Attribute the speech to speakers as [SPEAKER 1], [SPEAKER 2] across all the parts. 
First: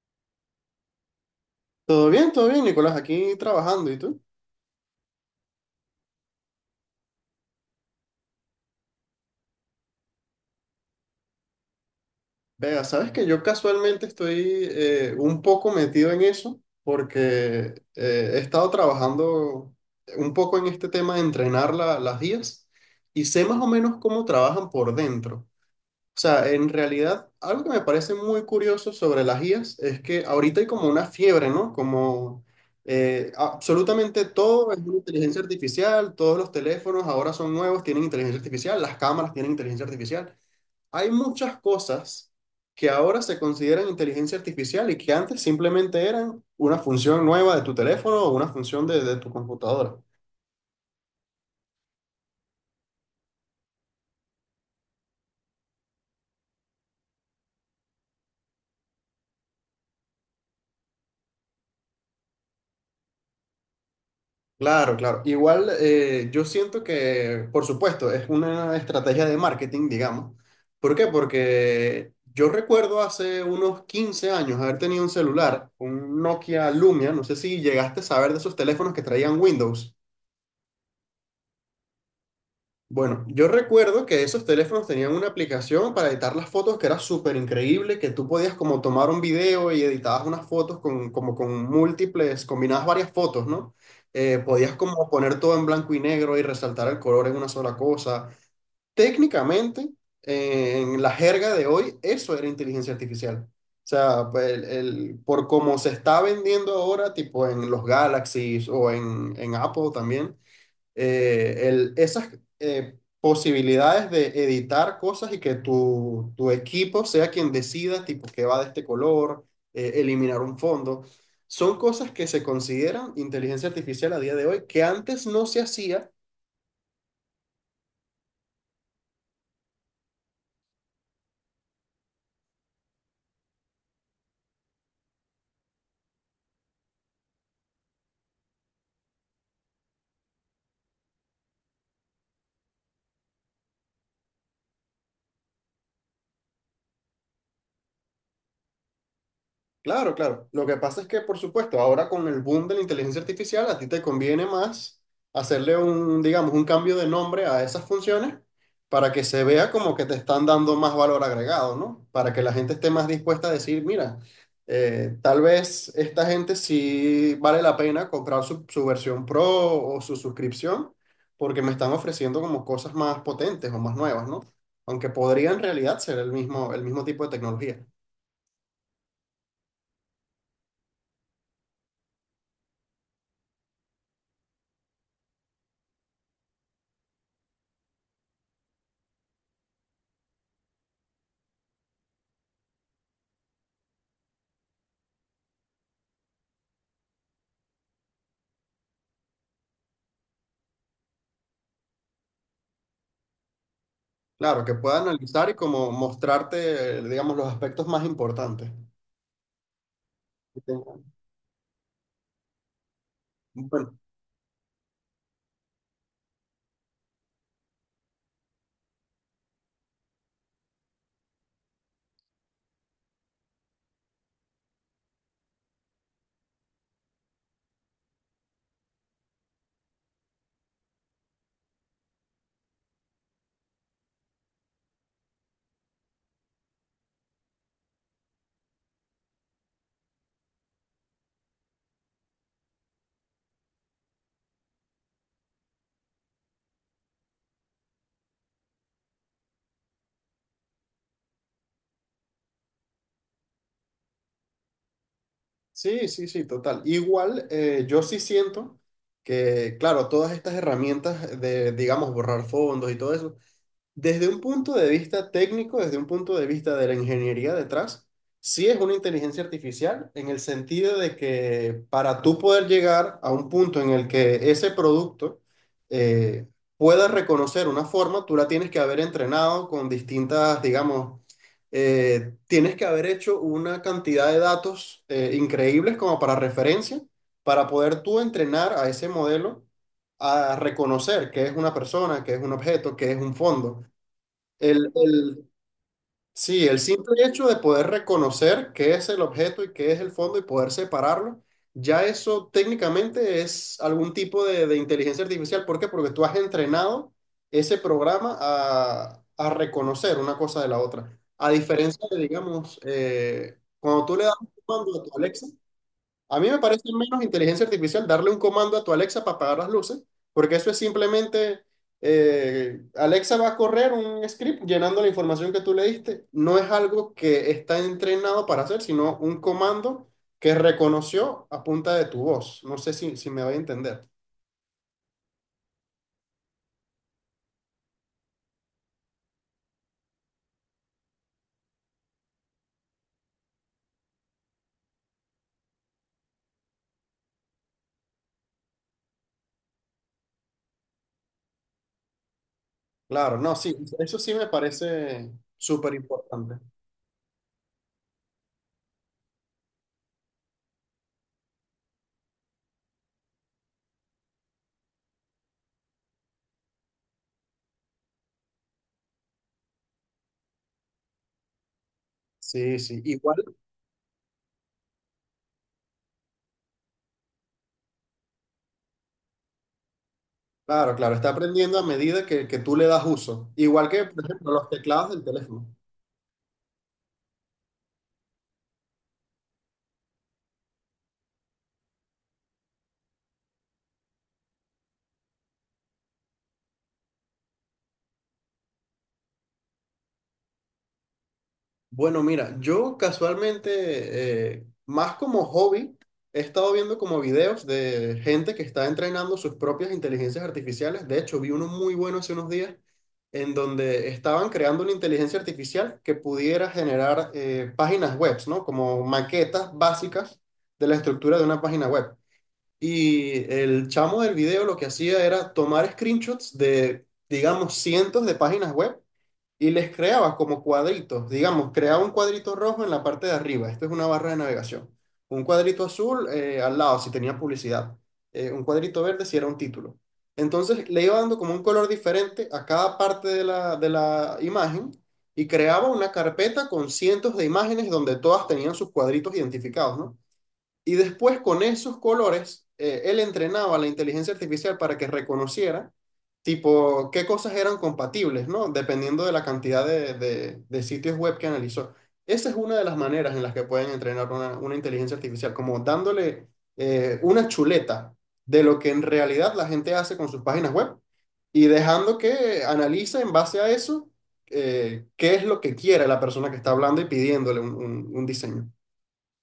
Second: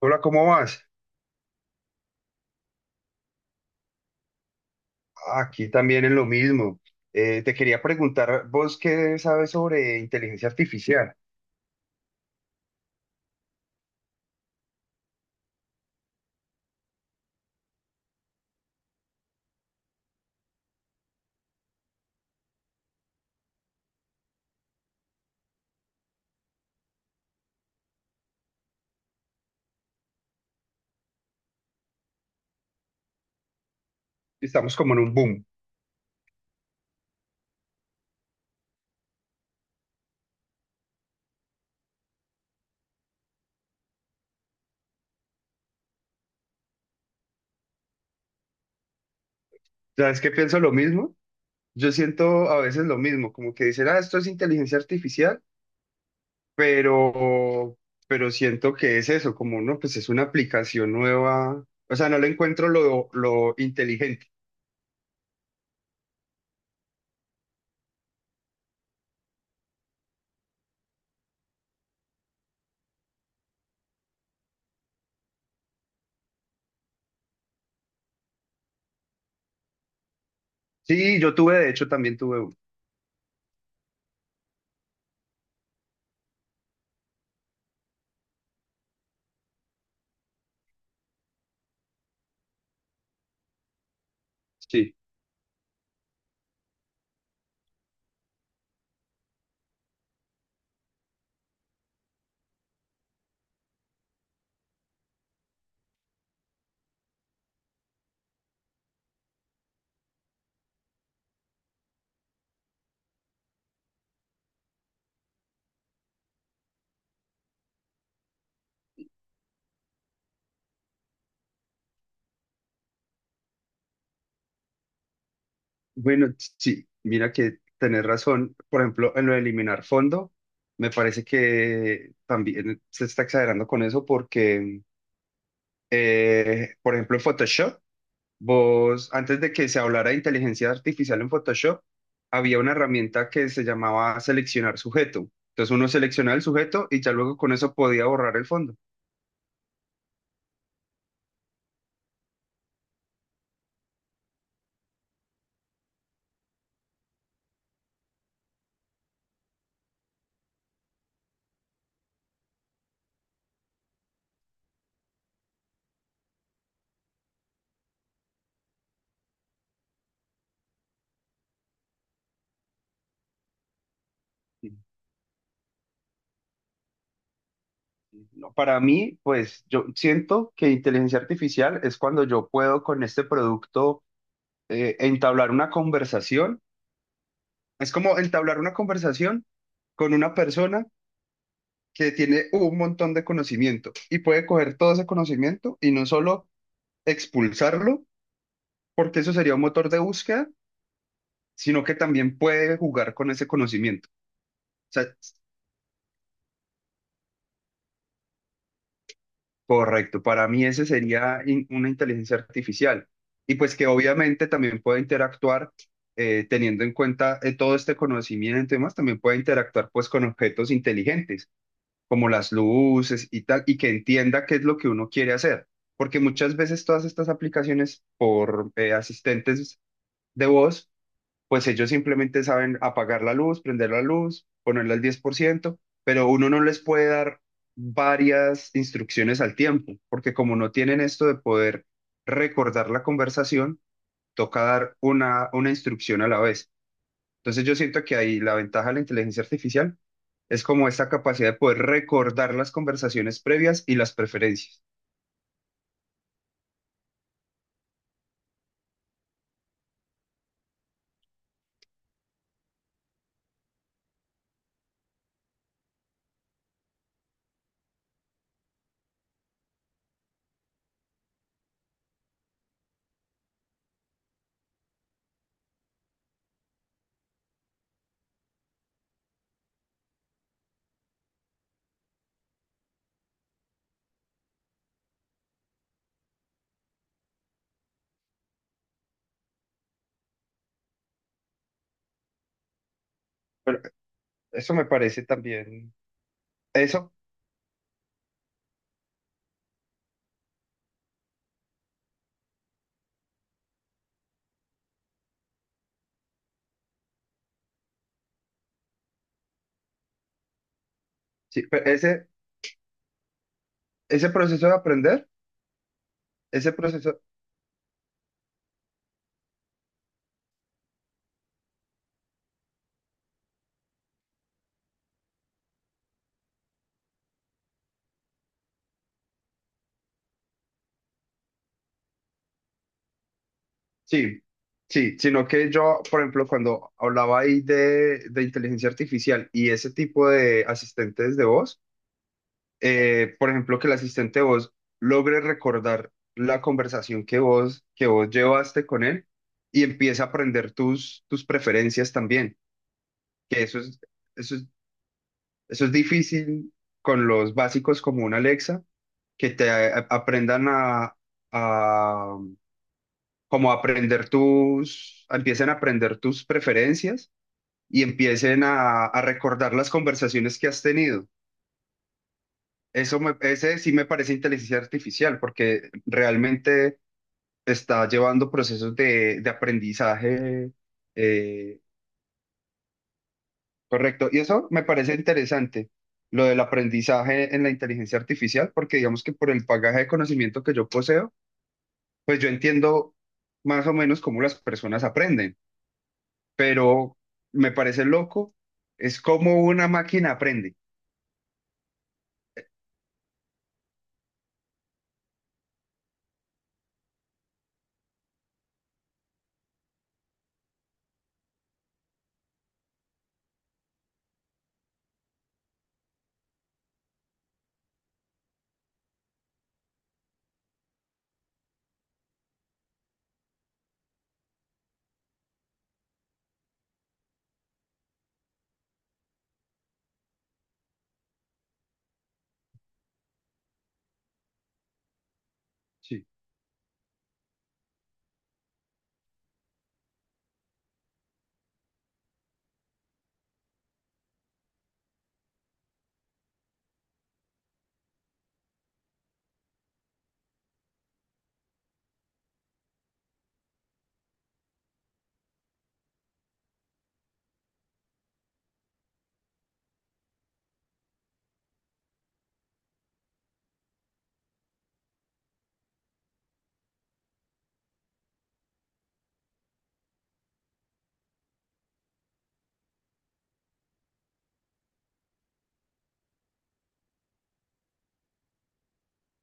[SPEAKER 1] Hola, ¿cómo vas?
[SPEAKER 2] Todo bien, Nicolás, aquí trabajando. ¿Y tú?
[SPEAKER 1] Aquí también en lo mismo. Te quería preguntar, ¿vos qué sabes sobre inteligencia artificial?
[SPEAKER 2] Vea, sabes que yo casualmente estoy un poco metido en eso porque he estado trabajando un poco en este tema de entrenar las guías y sé más o menos cómo trabajan por dentro. O sea, en realidad, algo que me parece muy curioso sobre las IAs es que ahorita hay como una fiebre, ¿no? Como absolutamente todo
[SPEAKER 1] Estamos
[SPEAKER 2] es
[SPEAKER 1] como
[SPEAKER 2] una
[SPEAKER 1] en un
[SPEAKER 2] inteligencia
[SPEAKER 1] boom.
[SPEAKER 2] artificial, todos los teléfonos ahora son nuevos, tienen inteligencia artificial, las cámaras tienen inteligencia artificial. Hay muchas cosas que ahora se consideran inteligencia artificial y que antes simplemente eran una función nueva de tu teléfono o una función de tu computadora.
[SPEAKER 1] ¿Sabes qué? Pienso lo mismo. Yo siento a veces lo mismo, como que dicen, ah, esto es inteligencia artificial, pero, pero siento que es eso, como no, pues es una aplicación nueva. O sea, no le encuentro lo inteligente.
[SPEAKER 2] Claro, claro. Igual yo siento que, por supuesto, es una estrategia de marketing, digamos. ¿Por qué? Porque yo recuerdo hace unos 15 años haber tenido un celular, un Nokia Lumia, no sé si llegaste a saber de esos teléfonos que traían Windows.
[SPEAKER 1] Sí, yo tuve, de hecho, también tuve uno.
[SPEAKER 2] Bueno, yo recuerdo que esos teléfonos tenían una aplicación para editar las fotos que era súper increíble, que tú podías como tomar un video y editabas unas fotos con, como con múltiples, combinabas varias fotos, ¿no? Podías
[SPEAKER 1] Sí.
[SPEAKER 2] como poner todo en blanco y negro y resaltar el color en una sola cosa. Técnicamente, en la jerga de hoy, eso era inteligencia artificial. O sea, pues, por cómo se está vendiendo ahora, tipo en los Galaxies o en Apple también esas posibilidades de editar cosas y que tu equipo sea quien decida, tipo, que va de este color, eliminar un fondo, son cosas que se consideran inteligencia artificial a día de hoy, que antes no se hacía.
[SPEAKER 1] Bueno, sí, mira que tenés razón. Por ejemplo, en lo de eliminar fondo, me parece que también se está exagerando con eso porque, por ejemplo, en Photoshop, vos, antes de que se hablara de inteligencia artificial en Photoshop, había una herramienta que se llamaba seleccionar sujeto. Entonces uno seleccionaba el sujeto y ya luego con eso podía borrar el fondo.
[SPEAKER 2] Claro, claro. Lo que pasa es que, por supuesto, ahora con el boom de la inteligencia artificial, a ti te conviene más hacerle un, digamos, un cambio de nombre a esas funciones para que se vea como que te están dando más valor agregado, ¿no? Para que la gente esté más dispuesta a decir, mira, tal vez esta gente sí vale la pena comprar su versión pro o su suscripción porque me están ofreciendo como cosas más potentes o más nuevas, ¿no? Aunque podría en realidad ser el mismo tipo de tecnología.
[SPEAKER 1] No. Para mí, pues yo siento que inteligencia artificial es cuando yo puedo con este producto entablar una conversación. Es como entablar una conversación con una persona que tiene un montón de conocimiento y puede coger todo ese conocimiento y no solo expulsarlo, porque eso sería un motor de búsqueda, sino que también puede jugar con ese conocimiento.
[SPEAKER 2] Claro, que
[SPEAKER 1] O
[SPEAKER 2] pueda
[SPEAKER 1] sea,
[SPEAKER 2] analizar y como mostrarte, digamos, los aspectos más importantes.
[SPEAKER 1] correcto, para
[SPEAKER 2] Que
[SPEAKER 1] mí ese
[SPEAKER 2] tengan.
[SPEAKER 1] sería una inteligencia artificial. Y pues que
[SPEAKER 2] Bueno,
[SPEAKER 1] obviamente también puede interactuar teniendo en cuenta todo este conocimiento y demás, también puede interactuar pues con objetos inteligentes como las luces y tal, y que entienda qué es lo que uno quiere hacer. Porque muchas veces todas estas aplicaciones por asistentes de voz, pues ellos simplemente saben apagar la luz, prender la luz, ponerla al 10%, pero uno no les puede dar varias instrucciones al tiempo, porque como no tienen esto de poder recordar la conversación, toca dar una instrucción a la vez. Entonces yo siento que ahí la ventaja de la inteligencia artificial es como esta capacidad de poder recordar las conversaciones previas y las preferencias.
[SPEAKER 2] sí, sí, sí, total. Igual, yo sí siento que, claro, todas estas herramientas de, digamos, borrar fondos y todo eso, desde un punto de vista técnico, desde un punto de vista de la ingeniería detrás, sí es una inteligencia artificial en el sentido de que para tú poder llegar a un punto en el que ese producto eh, pueda reconocer una forma, tú la tienes que haber entrenado con distintas, digamos, tienes que haber hecho una cantidad de datos increíbles como para referencia, para poder tú entrenar a ese modelo a reconocer qué es una persona, qué es un objeto, qué es un
[SPEAKER 1] Pero
[SPEAKER 2] fondo.
[SPEAKER 1] eso me
[SPEAKER 2] El,
[SPEAKER 1] parece
[SPEAKER 2] el-
[SPEAKER 1] también,
[SPEAKER 2] sí, el
[SPEAKER 1] eso,
[SPEAKER 2] simple hecho de poder reconocer qué es el objeto y qué es el fondo y poder separarlo, ya eso técnicamente es algún tipo de inteligencia artificial. ¿Por qué? Porque tú has entrenado ese programa a reconocer una cosa de la otra. A
[SPEAKER 1] sí, pero
[SPEAKER 2] diferencia de,
[SPEAKER 1] ese,
[SPEAKER 2] digamos, cuando tú le
[SPEAKER 1] ese
[SPEAKER 2] das un
[SPEAKER 1] proceso de
[SPEAKER 2] comando a tu
[SPEAKER 1] aprender,
[SPEAKER 2] Alexa, a mí me
[SPEAKER 1] ese
[SPEAKER 2] parece
[SPEAKER 1] proceso,
[SPEAKER 2] menos inteligencia artificial darle un comando a tu Alexa para apagar las luces, porque eso es simplemente, Alexa va a correr un script llenando la información que tú le diste. No es algo que está entrenado para hacer, sino un comando que reconoció a punta de tu voz. No sé si me voy a entender.
[SPEAKER 1] sí, sí, sino que yo, por ejemplo, cuando hablaba ahí de inteligencia artificial y ese tipo de asistentes de voz, por ejemplo, que el asistente de voz logre recordar la conversación que vos llevaste con él y empiece a aprender tus preferencias también,
[SPEAKER 2] Claro, no,
[SPEAKER 1] que
[SPEAKER 2] sí,
[SPEAKER 1] eso es,
[SPEAKER 2] eso sí me
[SPEAKER 1] eso es,
[SPEAKER 2] parece
[SPEAKER 1] eso es
[SPEAKER 2] súper importante.
[SPEAKER 1] difícil con los básicos como un Alexa, que te aprendan a como a aprender tus, empiecen a aprender tus preferencias y empiecen a recordar las conversaciones que has tenido.
[SPEAKER 2] Sí, sí,
[SPEAKER 1] Eso me,
[SPEAKER 2] igual,
[SPEAKER 1] ese sí me parece inteligencia artificial porque realmente está llevando procesos de aprendizaje.
[SPEAKER 2] claro, claro, está aprendiendo
[SPEAKER 1] eh,
[SPEAKER 2] a medida que tú le das uso. Igual que, por
[SPEAKER 1] Correcto. Y
[SPEAKER 2] ejemplo,
[SPEAKER 1] eso
[SPEAKER 2] los
[SPEAKER 1] me
[SPEAKER 2] teclados
[SPEAKER 1] parece
[SPEAKER 2] del teléfono.
[SPEAKER 1] interesante, lo del aprendizaje en la inteligencia artificial, porque digamos que por el bagaje de conocimiento que yo poseo, pues yo entiendo más o menos cómo las personas aprenden, pero me parece loco, es como una máquina aprende.
[SPEAKER 2] Bueno, mira, yo casualmente, más como hobby, he estado viendo como videos de gente que está entrenando sus propias inteligencias artificiales. De hecho, vi uno muy bueno hace unos días en donde estaban creando una inteligencia artificial que pudiera generar páginas web, ¿no? Como maquetas básicas de la estructura de una página web. Y el chamo del video lo que hacía era tomar screenshots de, digamos, cientos de páginas web y les creaba como cuadritos, digamos, creaba un cuadrito rojo en la parte de arriba, esto es una barra de navegación, un cuadrito
[SPEAKER 1] Sí.
[SPEAKER 2] azul al lado si tenía publicidad, un cuadrito verde si era un título. Entonces le iba dando como un color diferente a cada parte de la imagen y creaba una carpeta con cientos de imágenes donde todas tenían sus cuadritos identificados, ¿no? Y después con esos colores, él entrenaba a la inteligencia artificial para que reconociera tipo, qué cosas eran compatibles, ¿no? Dependiendo de la cantidad de, de sitios web que analizó. Esa es una de las maneras en las que pueden entrenar una inteligencia artificial, como dándole una chuleta de lo que en realidad la gente hace con sus páginas web y dejando que analice en base a eso qué es lo que quiere la persona que está hablando y pidiéndole un un diseño.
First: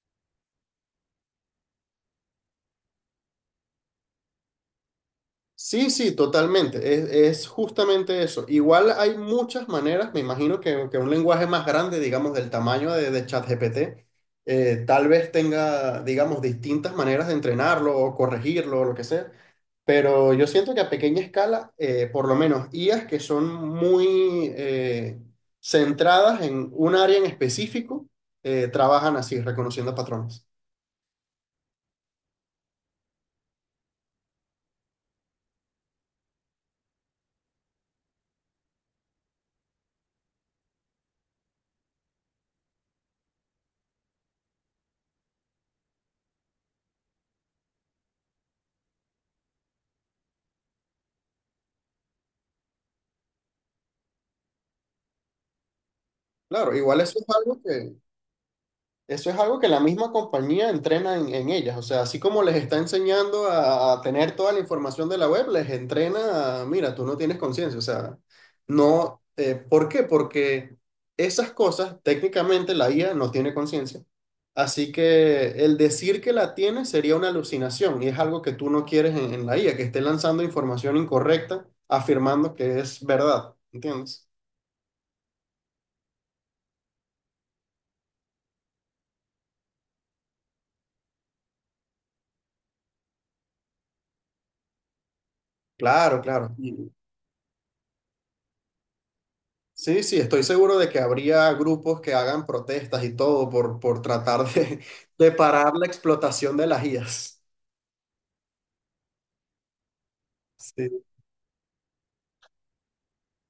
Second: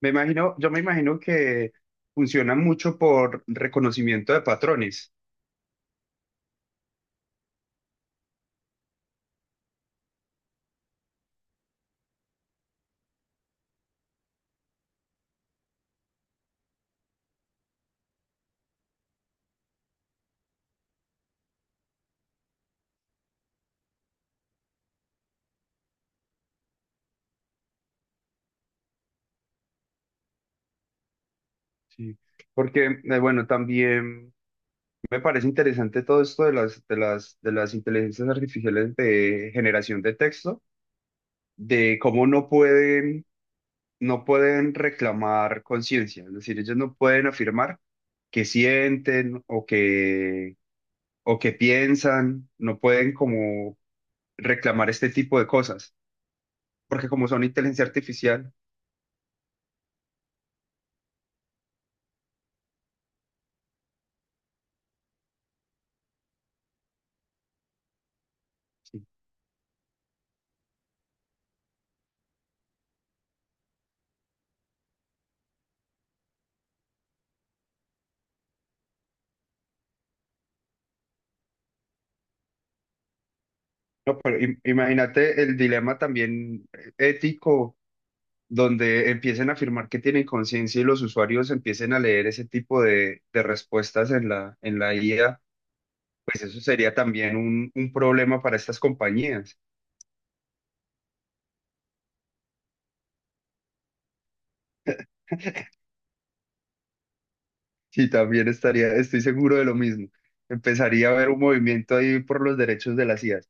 [SPEAKER 1] Me imagino, yo me imagino que funciona mucho por reconocimiento de patrones.
[SPEAKER 2] Sí, sí, totalmente. Es justamente eso. Igual hay muchas maneras, me imagino que un lenguaje más grande, digamos, del tamaño de ChatGPT, tal vez tenga, digamos, distintas maneras de entrenarlo o corregirlo o lo que sea. Pero yo siento que a pequeña escala, por lo menos IAs que son muy centradas en un área en específico, trabajan así, reconociendo patrones.
[SPEAKER 1] Sí, porque bueno, también me parece interesante todo esto de las, de las, de las inteligencias artificiales de generación de texto, de cómo no pueden, no pueden reclamar conciencia, es decir, ellos no pueden afirmar que sienten o que piensan, no pueden como reclamar este tipo de cosas,
[SPEAKER 2] Claro, igual
[SPEAKER 1] porque
[SPEAKER 2] eso es
[SPEAKER 1] como son
[SPEAKER 2] algo.
[SPEAKER 1] inteligencia artificial,
[SPEAKER 2] Eso es algo que la misma compañía entrena en ellas. O sea, así como les está enseñando a tener toda la información de la web, les entrena a, mira, tú no tienes conciencia. O sea,
[SPEAKER 1] sí.
[SPEAKER 2] no. ¿Por qué? Porque esas cosas, técnicamente, la IA no tiene conciencia. Así que el decir que la tiene sería una alucinación y es algo que tú no quieres en la IA, que esté lanzando información incorrecta, afirmando que es verdad.
[SPEAKER 1] No,
[SPEAKER 2] ¿Entiendes?
[SPEAKER 1] pero imagínate el dilema también ético donde empiecen a afirmar que tienen conciencia y los usuarios empiecen a leer ese tipo de respuestas en la IA,
[SPEAKER 2] Claro,
[SPEAKER 1] pues
[SPEAKER 2] claro.
[SPEAKER 1] eso sería también un problema para estas compañías.
[SPEAKER 2] Sí, sí, estoy seguro de que habría grupos que hagan protestas y todo por tratar de parar la explotación de las IAs.
[SPEAKER 1] Sí, también estaría, estoy seguro de lo mismo.
[SPEAKER 2] Sí.
[SPEAKER 1] Empezaría a haber un movimiento ahí por los derechos de las IAs.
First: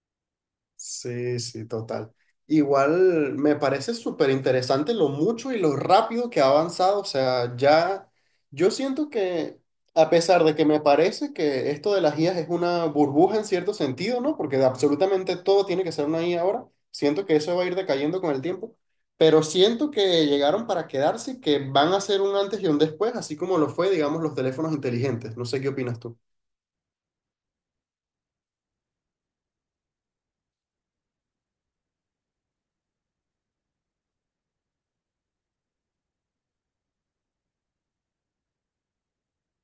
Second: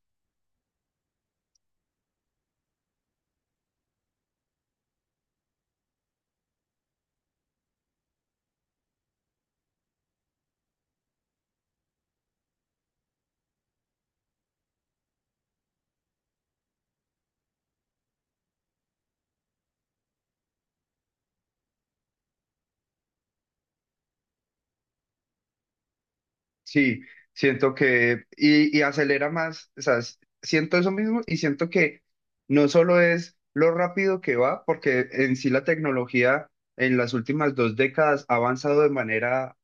[SPEAKER 2] Sí, sí, total. Igual me parece súper interesante lo mucho y lo rápido que ha avanzado. O sea, ya yo siento que, a pesar de que me parece que esto de las IAs es una burbuja en cierto sentido, ¿no? Porque de absolutamente todo tiene que ser una IA ahora. Siento que eso va a ir decayendo con el tiempo. Pero siento que llegaron para quedarse y que van a ser un antes y un después, así como lo fue, digamos, los teléfonos inteligentes. No sé qué opinas tú.
[SPEAKER 1] Sí, siento que, y acelera más, o sea, siento eso mismo y siento que no solo es lo rápido que va, porque en sí la tecnología en las últimas 2 décadas ha avanzado de manera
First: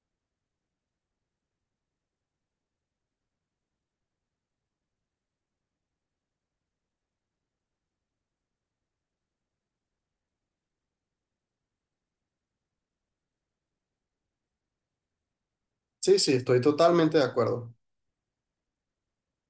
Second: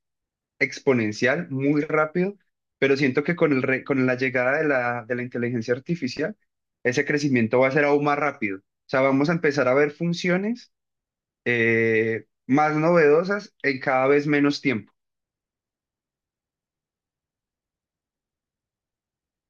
[SPEAKER 1] exponencial, muy rápido, pero siento que con el con la llegada de la inteligencia artificial, ese crecimiento va a ser aún más rápido. O sea, vamos a empezar a ver funciones más novedosas en cada vez menos tiempo.
[SPEAKER 2] Sí, sí, estoy totalmente de acuerdo.